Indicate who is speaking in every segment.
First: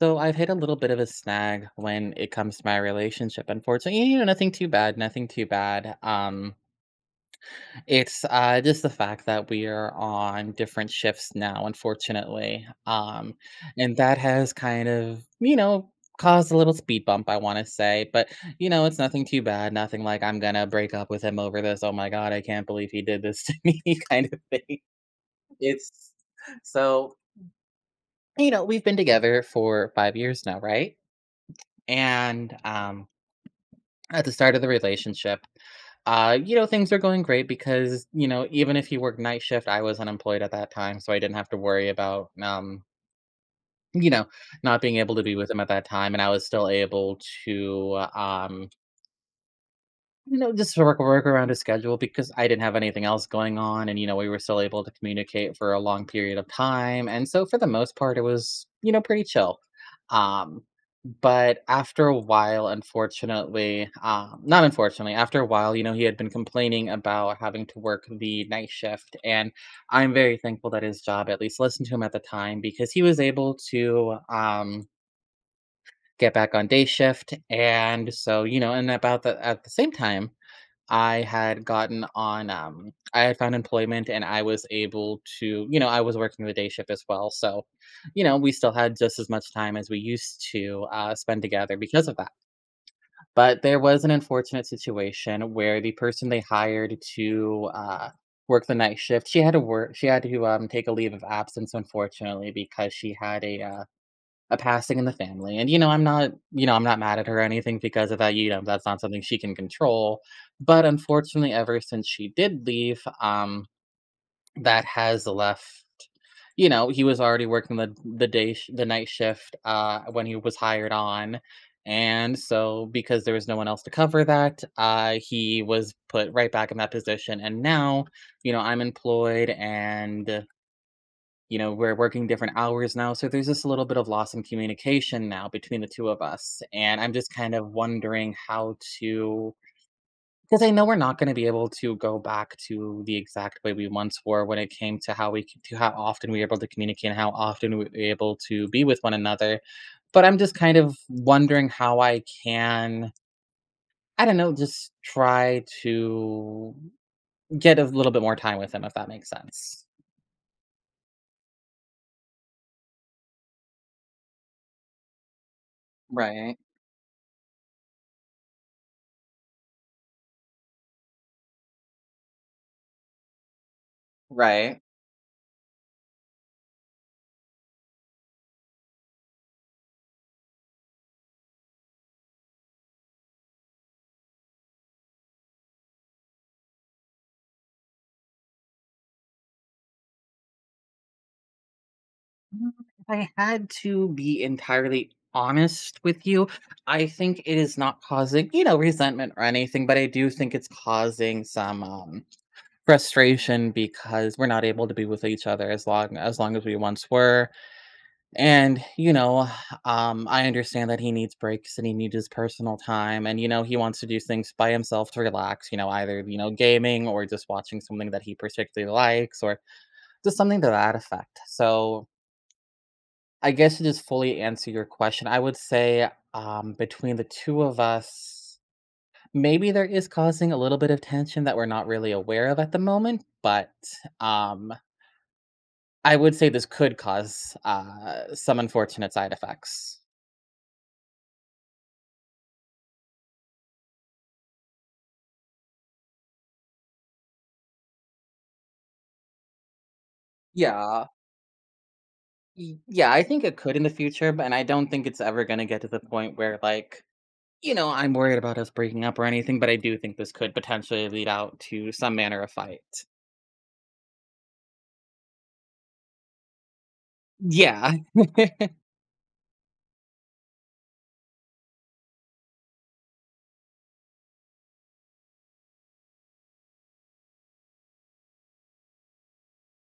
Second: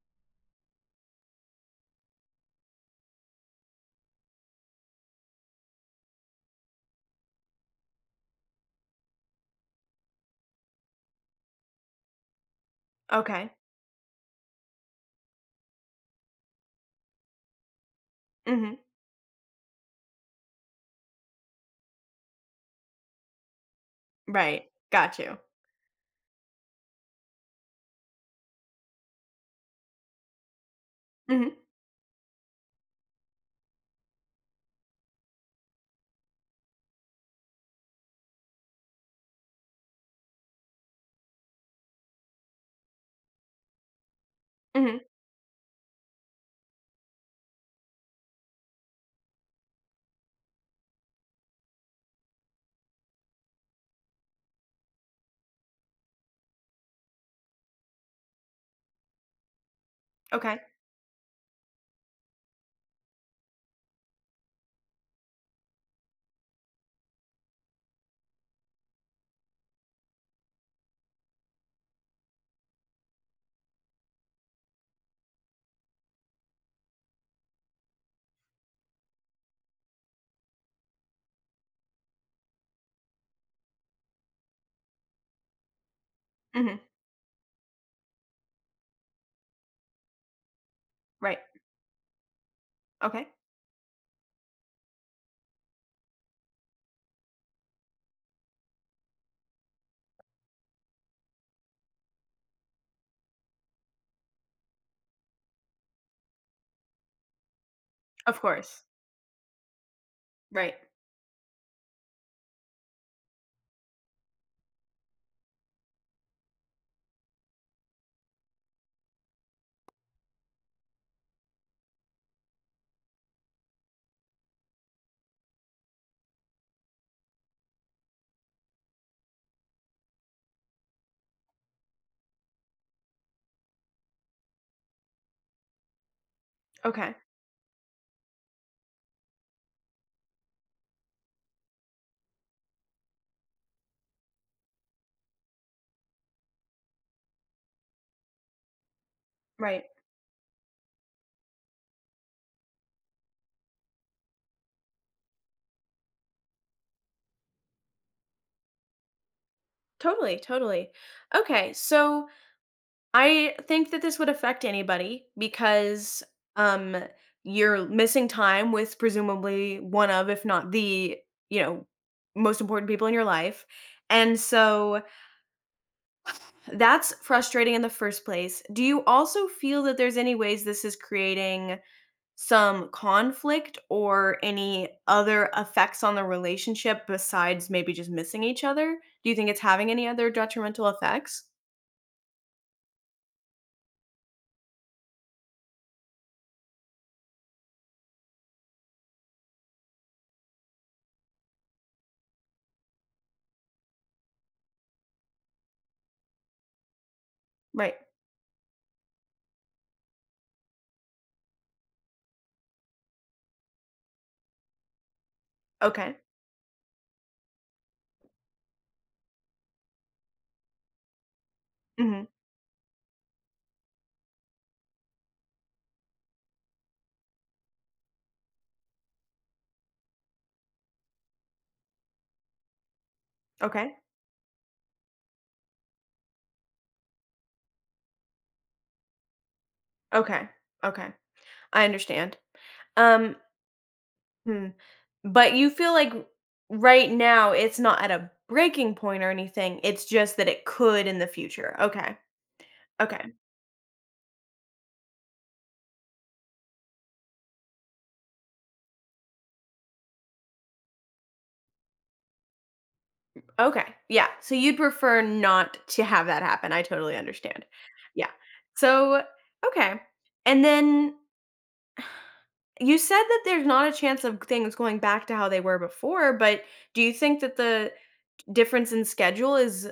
Speaker 1: So I've hit a little bit of a snag when it comes to my relationship, unfortunately. You know, nothing too bad, nothing too bad. It's just the fact that we are on different shifts now, unfortunately. Um,
Speaker 2: Okay.
Speaker 1: and that has kind of, you know, caused a little speed bump, I want to say. But you
Speaker 2: Mhm.
Speaker 1: know, it's nothing too bad, nothing like I'm gonna break up with him over this. Oh my god, I can't believe he did this to me, kind of
Speaker 2: Right.
Speaker 1: thing.
Speaker 2: Got you.
Speaker 1: It's so You know, we've been together for 5 years now, right?
Speaker 2: Mhm.
Speaker 1: And at the start of the relationship, you know, things are going great because, you know, even if he worked night shift, I was unemployed at that time. So I didn't have to worry about, you know, not being
Speaker 2: Mhm.
Speaker 1: able to be with him at that time. And I was still able to, you know, just work around his schedule because I didn't have anything else going on, and you know, we were still able to communicate for a long period of time, and so for the most part, it was you know pretty chill.
Speaker 2: Okay.
Speaker 1: Um, but after a while, not unfortunately, after a while, you know, he had been complaining about having to work the night shift, and I'm very thankful that his job at least listened to him at the time because he was able to get back on day shift, and so you know, and about the at the same time I had found employment and I was able to, you know, I was working the day
Speaker 2: Mhm.
Speaker 1: shift as well. So, you know, we still had just as much time as we used to
Speaker 2: Right.
Speaker 1: spend together because of that.
Speaker 2: Okay.
Speaker 1: But there was an unfortunate situation where the person they hired to work the night shift, she had to take a leave of absence, unfortunately, because she had a passing in the family. And, you know, I'm not, you know, I'm not mad at her or anything because of that.
Speaker 2: Of
Speaker 1: You know,
Speaker 2: course.
Speaker 1: that's not something she can control.
Speaker 2: Right.
Speaker 1: But unfortunately, ever since she did leave, that has left. You know, he was already working the night shift when he was hired on, and so because there was no one else to cover that, he was put right back in that position. And now, you know, I'm employed and you know, we're working different hours now. So there's just a little bit of loss in communication now between the two of us. And I'm
Speaker 2: Okay.
Speaker 1: just kind of wondering how to, because I know we're not going to be able to go back to the exact way we once were when it came to how often we were able to communicate and how often we were able to be with one another.
Speaker 2: Right.
Speaker 1: But I'm just kind of wondering how I can, I don't know, just try to get a little bit more time with him, if that makes sense.
Speaker 2: Totally, totally. Okay, so I think that this would affect anybody because
Speaker 1: Right.
Speaker 2: um you're missing time with presumably one of if not the, you know, most important people in your life. And
Speaker 1: Right.
Speaker 2: so that's frustrating in the first place. Do you also feel that there's any ways this is creating some conflict or any other effects on the relationship besides maybe just missing each other? Do you think it's having any other detrimental effects?
Speaker 1: Mm, If I had to be entirely honest with you, I think it is not causing, you know, resentment or anything, but I do think it's causing some frustration because we're not able to be with each other as long as we once were.
Speaker 2: Right.
Speaker 1: And you know, I understand that he needs breaks and he needs his personal time, and you know, he wants to do things by himself to relax. You know,
Speaker 2: Okay.
Speaker 1: either you know, gaming or just watching something that he particularly likes, or just something to that effect. So
Speaker 2: Mhm.
Speaker 1: I guess to just fully answer your question, I would say, between the 2 of us, maybe there is causing a little bit of tension that we're not really aware of at the moment, but,
Speaker 2: Okay.
Speaker 1: um, I would say this could cause, some unfortunate side effects.
Speaker 2: Okay. Okay. I understand. Um, hmm. But you feel like right now it's not at a breaking point or anything. It's just that it could
Speaker 1: Yeah.
Speaker 2: in the future. Okay.
Speaker 1: Y yeah, I
Speaker 2: Okay.
Speaker 1: think it could in the future, but and I don't think it's ever gonna get to the point where, like, you know, I'm worried about us breaking up or anything, but I do think this could potentially lead out to some manner of fight.
Speaker 2: Okay. Yeah. So you'd prefer not to have that happen. I totally understand.
Speaker 1: Yeah.
Speaker 2: Yeah. So, okay. And then you said that there's not a chance of things going back to how they were before, but do you think that the difference in schedule is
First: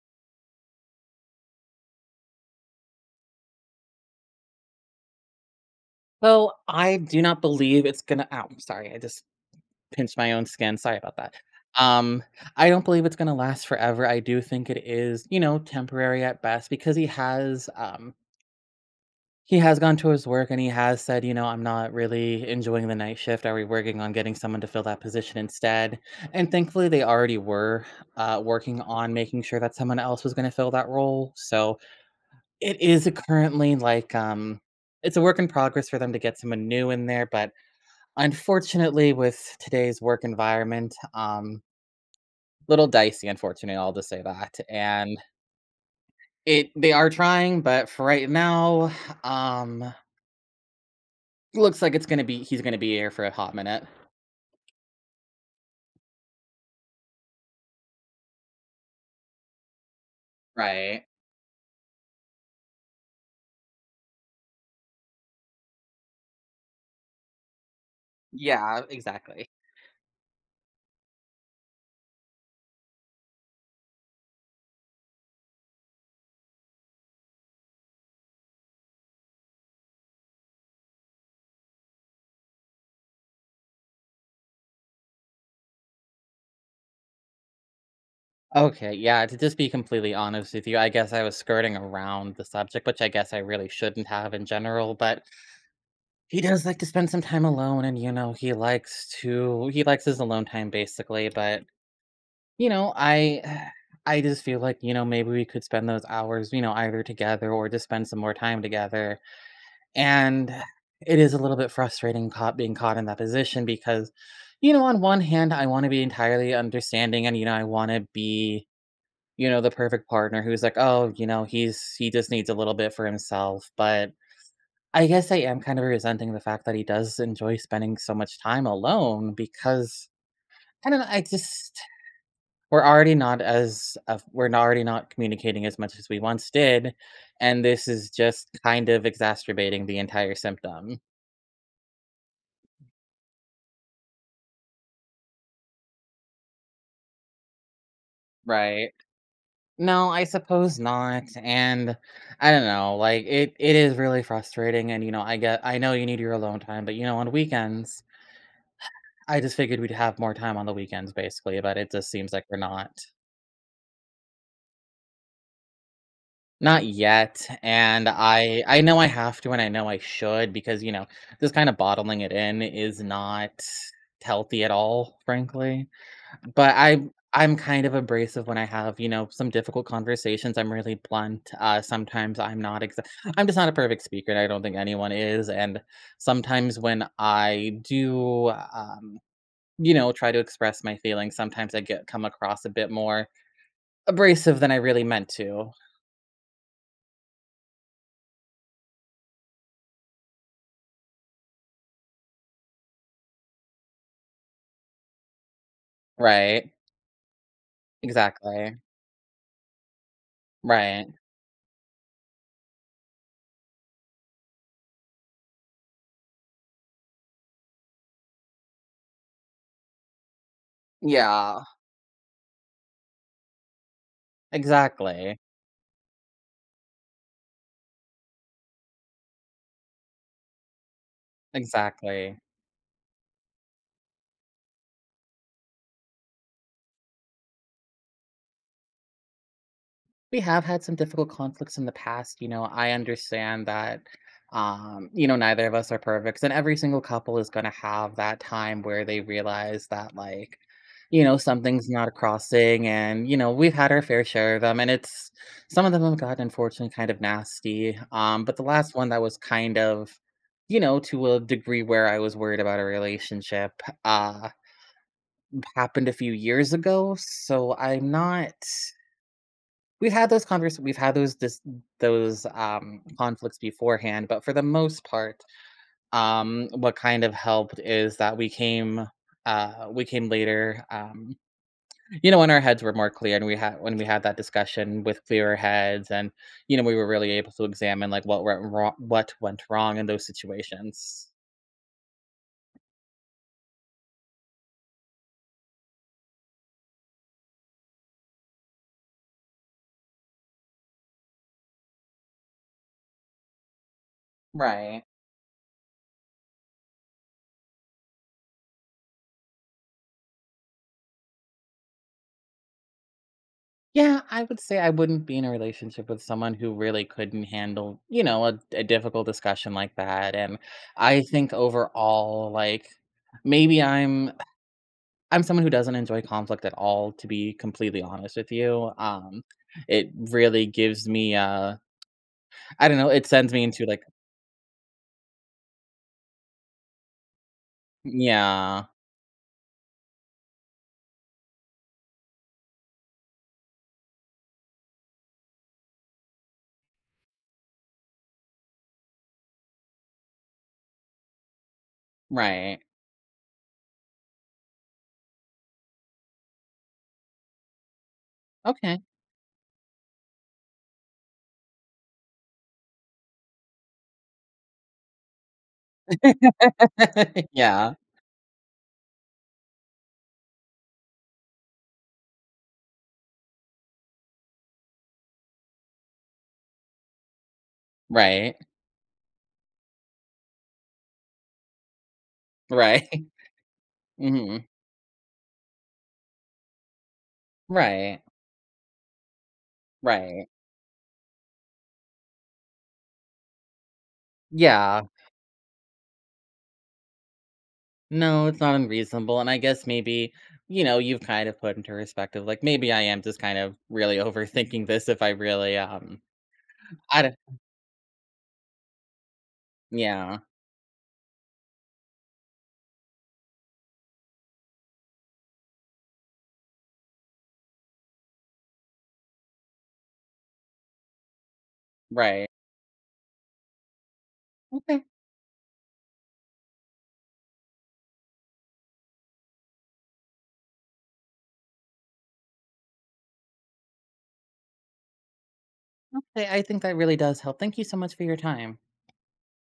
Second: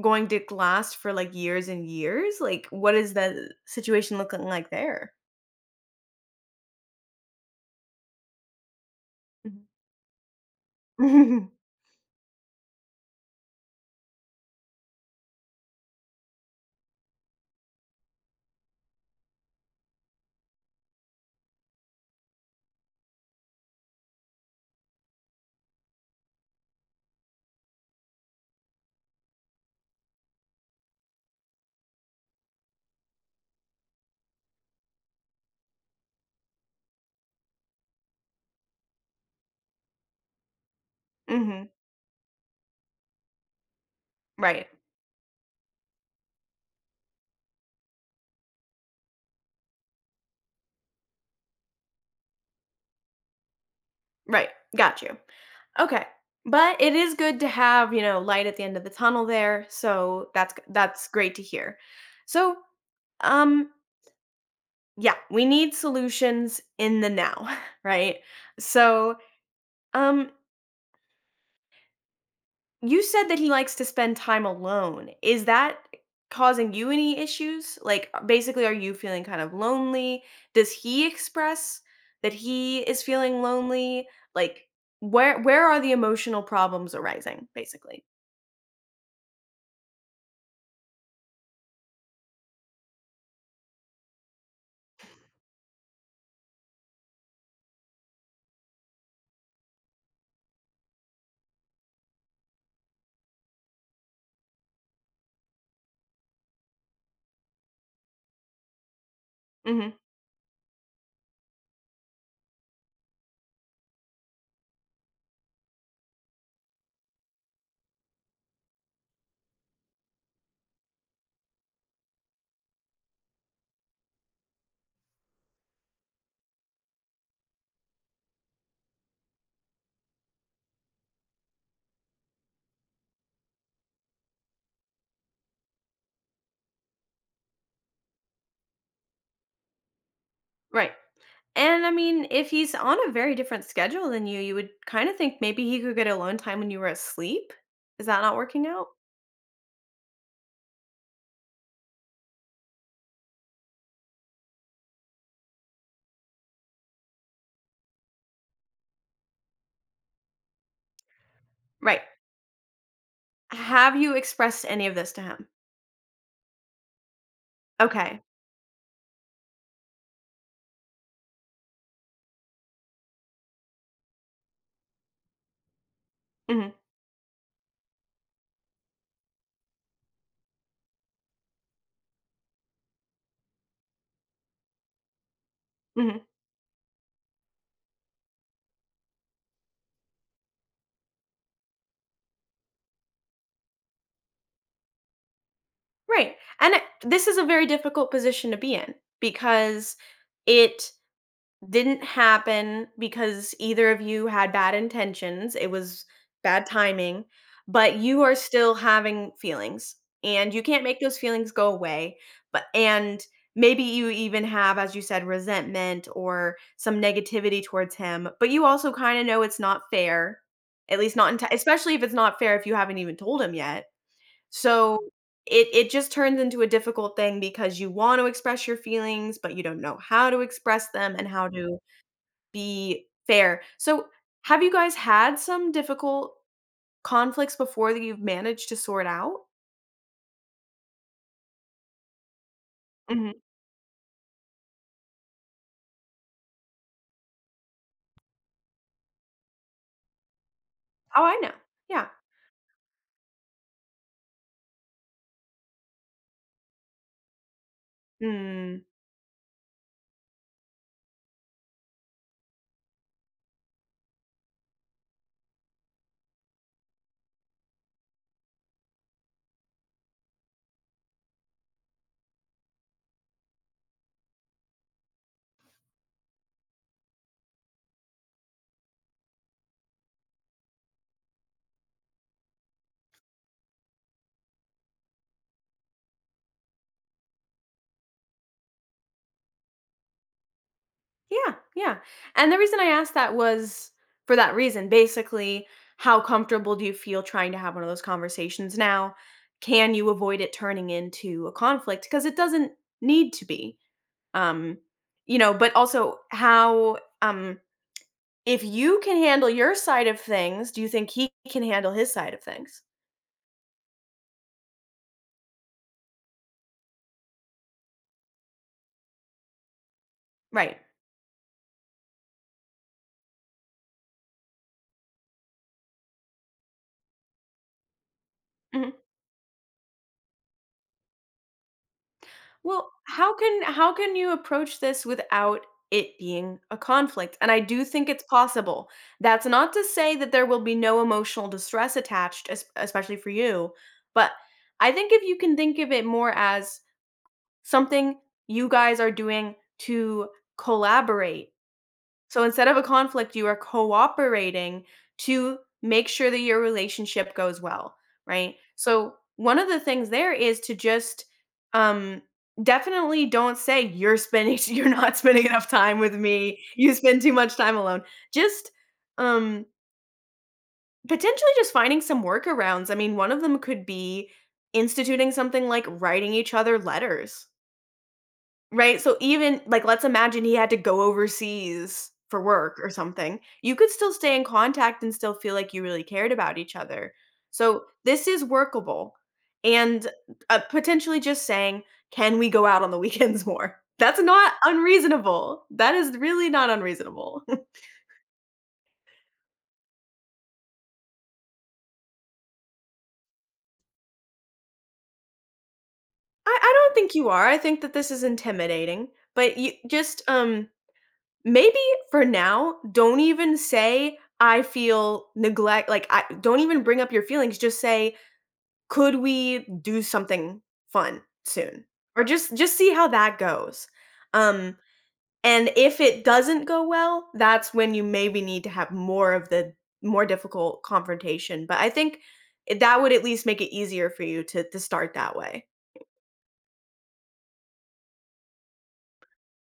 Speaker 2: going to last for like years and years? Like, what is the situation looking like there?
Speaker 1: So, I do not believe it's gonna ow, sorry, I just pinched my own skin, sorry about that.
Speaker 2: Mhm.
Speaker 1: Um, I don't believe it's gonna last forever, I do think it is, you know, temporary at best because he has gone to his work and he has said, you know, "I'm not really enjoying the night shift, are we working on getting someone to fill that position instead?" And thankfully, they already were, working on making sure that someone else was gonna fill that role, so it is currently like it's a work in progress for them to get someone new in there, but unfortunately, with today's work environment,
Speaker 2: Mhm.
Speaker 1: little dicey, unfortunately, I'll just say that.
Speaker 2: Right.
Speaker 1: And it they are trying, but for right now, um, looks like it's gonna be he's gonna be here for a hot minute.
Speaker 2: Right. Got you. Okay. But it is good to have, you know, light at the end of the tunnel there. So that's
Speaker 1: Right.
Speaker 2: that's great to hear. So, um yeah, we need solutions in the now, right?
Speaker 1: Yeah,
Speaker 2: So,
Speaker 1: exactly.
Speaker 2: um you said that he likes to spend time alone. Is that causing you any issues? Like basically are you feeling kind of lonely? Does he express that he is feeling lonely? Like where are the emotional problems arising basically?
Speaker 1: Okay, yeah, to just be completely honest with you, I guess I was skirting around the subject, which I guess I really shouldn't have in general, but he does like to spend some time alone and you know, he likes his alone time basically, but you know, I just feel like, you know, maybe we could spend those hours, you know, either together or just spend some more time together.
Speaker 2: Mhm.
Speaker 1: And it is a little bit frustrating caught being caught in that position because, you know, on one hand, I want to be entirely understanding and, you know, I want to be, you know, the perfect partner who's like, oh, you know, he just needs a little bit for himself. But I guess I am kind of resenting the fact that he does enjoy spending so much time alone because I don't know, I just we're not- already not communicating as much as we once did, and this is just kind of exacerbating the entire
Speaker 2: Right.
Speaker 1: symptom.
Speaker 2: And I mean, if he's on a very different schedule than you, you would kind of think maybe he could get alone time when you were asleep. Is that not working out?
Speaker 1: Right. No, I suppose not, and I don't know, like, it is really frustrating, and, you know, I know you need your alone time, but, you know, on weekends I just figured we'd have more time on the weekends, basically, but it
Speaker 2: Right.
Speaker 1: just seems like we're not.
Speaker 2: Have you expressed any of this to him?
Speaker 1: Not yet, and
Speaker 2: Okay.
Speaker 1: I know I have to and I know I should because, you know, this kinda bottling it in is not healthy at all, frankly.
Speaker 2: Mhm.
Speaker 1: But I'm kind of abrasive when I have, you know, some difficult conversations. I'm really blunt. Sometimes I'm not exa I'm just not a perfect speaker, and I don't think anyone is, and
Speaker 2: Mhm.
Speaker 1: sometimes when I do, you know, try to express my feelings, sometimes I get come across a bit more abrasive than I really meant to.
Speaker 2: Right. And this is a very difficult position to be in because it didn't happen because either of you had bad intentions. It was bad
Speaker 1: Right.
Speaker 2: timing, but you are still
Speaker 1: Exactly.
Speaker 2: having feelings, and you can't make
Speaker 1: Right.
Speaker 2: those feelings go away, but and maybe you even have, as you said, resentment or some negativity towards him, but you also kinda know it's not fair, at least not enti
Speaker 1: Yeah.
Speaker 2: especially if it's not fair if you haven't even told him yet. So,
Speaker 1: Exactly.
Speaker 2: it just turns into a difficult thing because you want to express your feelings, but you don't know how to express them and how to
Speaker 1: Exactly.
Speaker 2: be fair. So, have you guys had some difficult conflicts before that you've managed to sort out?
Speaker 1: We have had some difficult conflicts in the past, you know, I
Speaker 2: Mhm.
Speaker 1: understand that, you know, neither of us are perfect, and every single couple is gonna have that time where they realize that, like, you
Speaker 2: Oh, I
Speaker 1: know,
Speaker 2: know.
Speaker 1: something's
Speaker 2: Yeah.
Speaker 1: not crossing, and, you know, we've had our fair share of them, and it's some of them have gotten, unfortunately, kind of nasty, but the
Speaker 2: Mm.
Speaker 1: last one that was kind of, you know, to a degree where I was worried about a relationship, uh happened a few years ago, so I'm not we've had those dis those, conflicts beforehand, but for the most part, what kind of helped is that we came later, you know, when our heads were more clear and we had when we had that discussion with clearer heads and, you know, we were really able to examine, like, what went wrong in those situations.
Speaker 2: Yeah, yeah. And the reason I asked that was for that reason. Basically, how comfortable do you feel trying to have one of those conversations now? Can you avoid it turning into a conflict? Because it doesn't need to be. Um,
Speaker 1: Right.
Speaker 2: you know, but also how if you can handle your side of things, do you think he can handle his side of things?
Speaker 1: Yeah, I would say I wouldn't be in a relationship with someone who really couldn't handle, you know, a difficult discussion like that. And
Speaker 2: Right.
Speaker 1: I think overall, like maybe I'm someone who doesn't enjoy conflict at all, to be completely honest with
Speaker 2: Mhm.
Speaker 1: you. It really gives me I
Speaker 2: Well,
Speaker 1: don't know, it
Speaker 2: how
Speaker 1: sends
Speaker 2: can
Speaker 1: me into
Speaker 2: how
Speaker 1: like
Speaker 2: can you approach this without it being a conflict? And I do think it's
Speaker 1: yeah,
Speaker 2: possible. That's not to say that there will be no emotional distress attached, es especially for you, but I think if you can think of it more as something you guys are doing to collaborate. So instead of
Speaker 1: right.
Speaker 2: a conflict, you are cooperating to make sure that your relationship goes well, right?
Speaker 1: Okay.
Speaker 2: So one of the things there is to just um definitely don't say you're spending you're not spending enough time with me. You spend too much time
Speaker 1: Yeah.
Speaker 2: alone. Just um potentially just finding some workarounds. I mean, one of them could be instituting something like writing each other letters.
Speaker 1: Right.
Speaker 2: Right, so even like, let's imagine he had to go overseas for work or
Speaker 1: Right.
Speaker 2: something. You could still stay in
Speaker 1: Hmm.
Speaker 2: contact and still feel like you really cared about each other. So,
Speaker 1: Right.
Speaker 2: this is workable, and,
Speaker 1: Right.
Speaker 2: potentially just saying, "Can we go out on the weekends more?" That's not
Speaker 1: Yeah.
Speaker 2: unreasonable. That is really not unreasonable. I
Speaker 1: No, it's not unreasonable, and I guess maybe, you know, you've kind of put into perspective, like, maybe I am just kind of really overthinking this if I really,
Speaker 2: I don't think
Speaker 1: I
Speaker 2: you
Speaker 1: don't
Speaker 2: are, I think that this is intimidating, but you just,
Speaker 1: yeah,
Speaker 2: maybe for now, don't even say, "I feel neglect," like, I don't even bring up your feelings, just say, "Could we do something fun soon?" Or
Speaker 1: right.
Speaker 2: just see how that goes. Um,
Speaker 1: Okay,
Speaker 2: and if it doesn't go well, that's when you maybe need to have more of the more difficult confrontation, but I think that would at least make it easier for you to start that way.
Speaker 1: okay, I think that really does help. Thank you so much for your time.